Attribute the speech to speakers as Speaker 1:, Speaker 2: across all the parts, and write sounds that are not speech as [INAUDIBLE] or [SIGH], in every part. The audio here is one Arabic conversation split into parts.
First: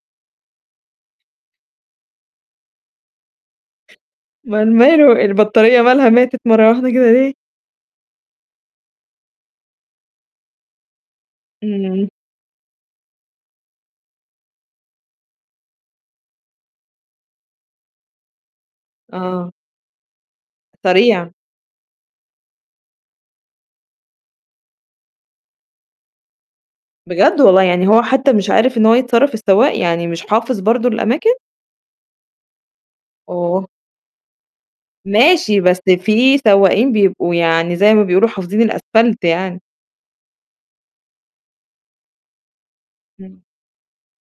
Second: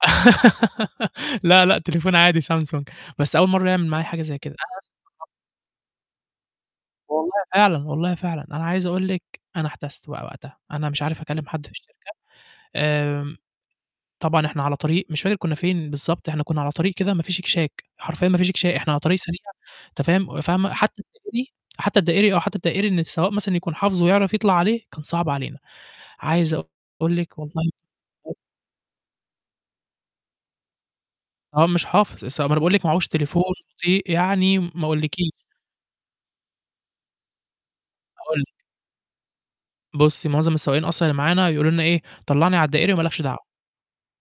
Speaker 1: [GIGGLES] لأ، لأ، تليفون عادي سامسونج، بس أول مرّة يعمل معايا حاجة زي كده. ده
Speaker 2: اومال
Speaker 1: أنا
Speaker 2: ماله،
Speaker 1: [UNINTELLIGIBLE]
Speaker 2: البطارية مالها ماتت مرّة واحدة كده
Speaker 1: والله
Speaker 2: ليه؟
Speaker 1: فعلًا والله فعلًا أنا عايز أقول لِك أنا احتَسْت بقى وقتها، أنا مش عارف أكلّم حد في الشركة
Speaker 2: إمم.
Speaker 1: آمم، طبعًا إحنا على طريق مش فاكر كنّا فين بالضبط إحنا كنّا على طريق كده ما فيش اكشاك حرفيًا ما فيش اكشا إحنا على طريق سريع
Speaker 2: آه.
Speaker 1: أنت فاهم وفاهمة، حتى
Speaker 2: سريع.
Speaker 1: الدائري حتى الدائري آه، حتى الدائري إن السواق مثلًا يكون حافظه ويعرف يطلع عليه كان صعب علينا، عايز أقول لِك
Speaker 2: بجد والله!
Speaker 1: والله
Speaker 2: يعني هو حتى
Speaker 1: [UNINTELLIGIBLE]
Speaker 2: مش عارف إن هو يتصرّف السواق، يعني مش حافظ برضه الأماكن؟
Speaker 1: هو مش حافظ السواق ما أنا باقول لِك ما عهوش تليفون،
Speaker 2: أوه!
Speaker 1: بطئ يعني م ما أقولكيش.
Speaker 2: ماشي بس في سواقين بيبقوا يعني زي ما بيقولوا
Speaker 1: أقول لِك
Speaker 2: حافظين الأسفَلت يعني.
Speaker 1: بُصّي، مُعظم السواقين أصلًا اللي معانا يقولوا لنا إيه، طلّعني على الدائري وما لكش دعوة،
Speaker 2: إمم.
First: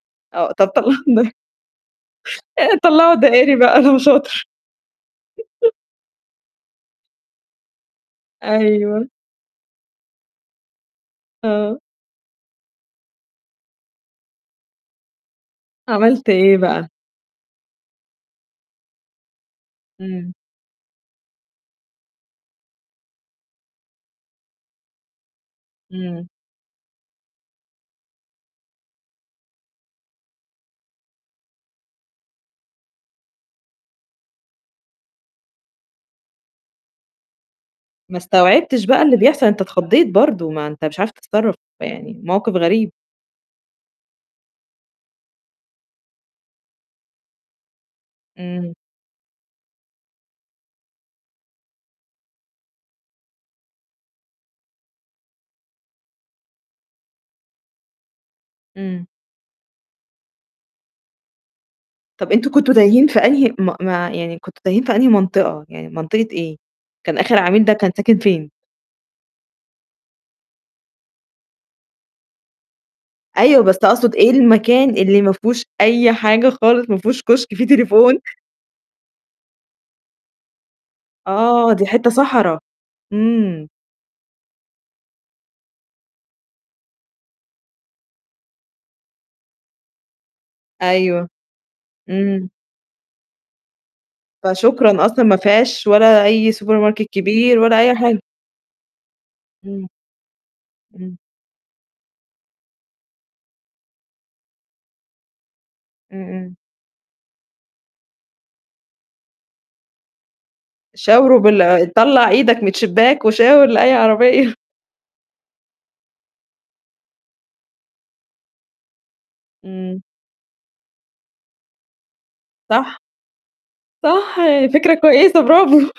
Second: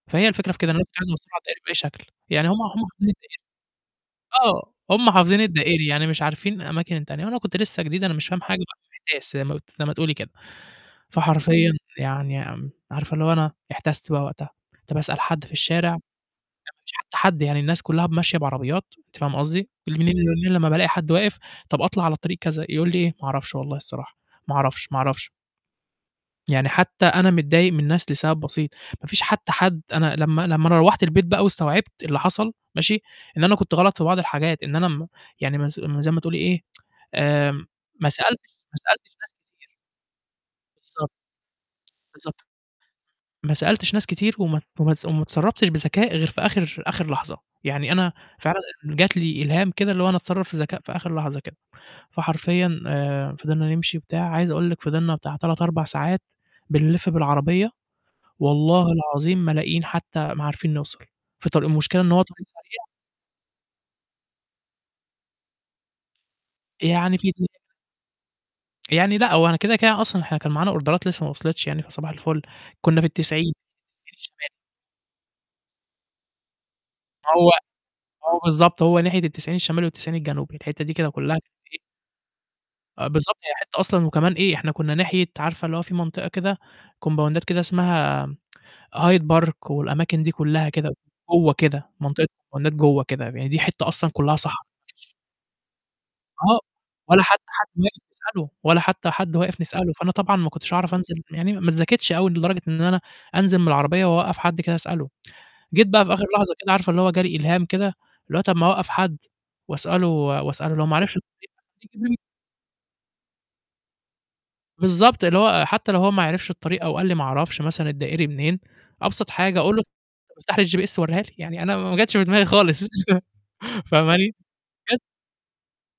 Speaker 1: فهي الفكرة
Speaker 2: آه،
Speaker 1: في
Speaker 2: طَب
Speaker 1: كده إن أنا كنت
Speaker 2: طَلّعُه
Speaker 1: عايز أوصّله
Speaker 2: الد
Speaker 1: على الدائري بأي شكل يعني هم
Speaker 2: يعني
Speaker 1: هم حافظين
Speaker 2: تطلّعه
Speaker 1: الدائري
Speaker 2: الدائري بقى [UNINTELLIGIBLE] لو شاطر.
Speaker 1: آه، هم حافظين
Speaker 2: [LAUGHS]
Speaker 1: الدائري يعني مش عارفين الأماكن التانية وأنا كنت لسه جديد، أنا مش فاهم حاجة بقى
Speaker 2: أيوه.
Speaker 1: ومِحتاس زي ما ت زي ما تقولي كده، فحرفيًا
Speaker 2: آه.
Speaker 1: يعني أم عارفة اللي هو أنا احتَست بقى وقتها، طَب اسأل حد في الشارع؟ ما
Speaker 2: عملت إيه بقى؟
Speaker 1: فيش حد، يعني الناس كلّها ب ماشية بعربيات، أنتِ فاهمة قصدي
Speaker 2: إمم.
Speaker 1: [UNINTELLIGIBLE] لمّا بألاقي حد واقف، طَب أطلع على طريق كذا، يقول لي إيه، "ما أعرفش والله الصراحة ما أعرفش، ما أعرفش."
Speaker 2: إمم.
Speaker 1: يعني حتى أنا متضايق من الناس لسَبب بسيط ما فيش حتى حد أنا لمّا لمّا روّحت البيت بقى واستوعبت اللي حصل ماشي، إن أنا كنت غلط في بعض الحاجات، إن أنا م يعني ما نس م زي ما تقولي إيه، [TSK] آمم ما
Speaker 2: ما
Speaker 1: سألتش ما
Speaker 2: استوعبتش بقى
Speaker 1: سألتش
Speaker 2: اللي
Speaker 1: ناس
Speaker 2: بيحصل، أنت
Speaker 1: كتير.
Speaker 2: اتخضّيت برضه، ما أنت مش
Speaker 1: بالضبط.
Speaker 2: عارف تتصرّف، يعني
Speaker 1: بالضبط.
Speaker 2: موقِف غريب.
Speaker 1: ما سألتش ناس كتير وما ت وما تص وما اتصرّفتش بذكاء غير في آخِر آخِر لحظة، يعني أنا فعلًا
Speaker 2: إمم.
Speaker 1: جات لي إلهام كده اللي هو أنا أتصرّف في ذكاء في آخِر لحظة كده، فحرفيًا آآ، فضلنا نمشي وبتاع عايز أقول لِك فضلنا بتاع 3 4 ساعات بنلِف بالعربية، والله
Speaker 2: إمم.
Speaker 1: العظيم ما لاقيين حتى ما عارفين نوصل في طريق. المشكلة إن هو
Speaker 2: طَب
Speaker 1: طريق
Speaker 2: أنتم كنتوا
Speaker 1: سريع.
Speaker 2: تايهين في أنهي ما ما ع يعني كنتوا تايهين في أنهي منطقة، يعني منطقة إيه،
Speaker 1: أ يعني
Speaker 2: كان
Speaker 1: في
Speaker 2: آخِر عميل
Speaker 1: [UNINTELLIGIBLE]
Speaker 2: ده كان ساكن فين؟
Speaker 1: يعني لأ، هو أنا كده، كده أصلًا إحنا كان معانا أوردرات لسه ما وصلِتش يعني فصباح الفُل، كنّا في ال90،
Speaker 2: أيوه، بس أقصد
Speaker 1: ال90
Speaker 2: إيه
Speaker 1: الشمالي.
Speaker 2: المكان اللي ما فيهوش أي حاجة خالص، ما فيهوش كُشك
Speaker 1: هو
Speaker 2: فيه تليفون؟
Speaker 1: هو بالضبط هو ناحية ال90 الشمالي وال90 الجنوبي الحتّة دي كده كلّها كانت
Speaker 2: آه،
Speaker 1: فإيه
Speaker 2: دي حتّة صحراه.
Speaker 1: آه، بالضبط هي
Speaker 2: إمم.
Speaker 1: حتّة أصلًا وكمان إيه إحنا كنّا ناحية عارفة اللي هو في منطقة كده كومباوندات كده اسمها م Hide park والأماكن دي كلّها كده
Speaker 2: أيوه.
Speaker 1: جوّا كده منطقة
Speaker 2: إمم.
Speaker 1: الكمبوندات جوّه كده ب يعني دي حتّة أصلًا كلّها صحرا، ما
Speaker 2: فشكرًا
Speaker 1: فيش
Speaker 2: أصلًا، ما فيهاش ولا أي
Speaker 1: آه
Speaker 2: سوبر ماركت
Speaker 1: ولا حتى
Speaker 2: كبير
Speaker 1: حد
Speaker 2: ولا أي
Speaker 1: ماشي
Speaker 2: حاجة.
Speaker 1: تسأله ولا حتى حد واقف
Speaker 2: إمم.
Speaker 1: نسأله، فأنا طبعًا ما كنتش أعرف أنزل
Speaker 2: إمم.
Speaker 1: م يعني ما اتذاكتش أوي لدرجة إن أنا أنزل من العربية وأوقّف حد كده أسأله، جيت بقى في
Speaker 2: إمم،
Speaker 1: آخِر لحظة
Speaker 2: إمم.
Speaker 1: كده عارفة اللي هو جاري إلهام كده اللي هو طَب ما أوقّف حد وأسأله و وأسأله لو ما عرفش
Speaker 2: شاوروا بال آآ،
Speaker 1: [UNINTELLIGIBLE]
Speaker 2: طلّع إيدك من الشباك وشاور لأي عربية.
Speaker 1: بالضبط، اللي هو حتى لو هو ما يعرفش الطريقة أو قال لي ما أعرفش مثلًا الدائري منين، أبسط حاجة أقول له طَب
Speaker 2: إمم.
Speaker 1: افتح لي الGPS وريها لي يعني أنا م ما جاتش في دماغي خالص
Speaker 2: صح.
Speaker 1: [CHUCKLES]
Speaker 2: صح،
Speaker 1: فاهماني
Speaker 2: فكرة
Speaker 1: [UNINTELLIGIBLE]
Speaker 2: كويسة برافو.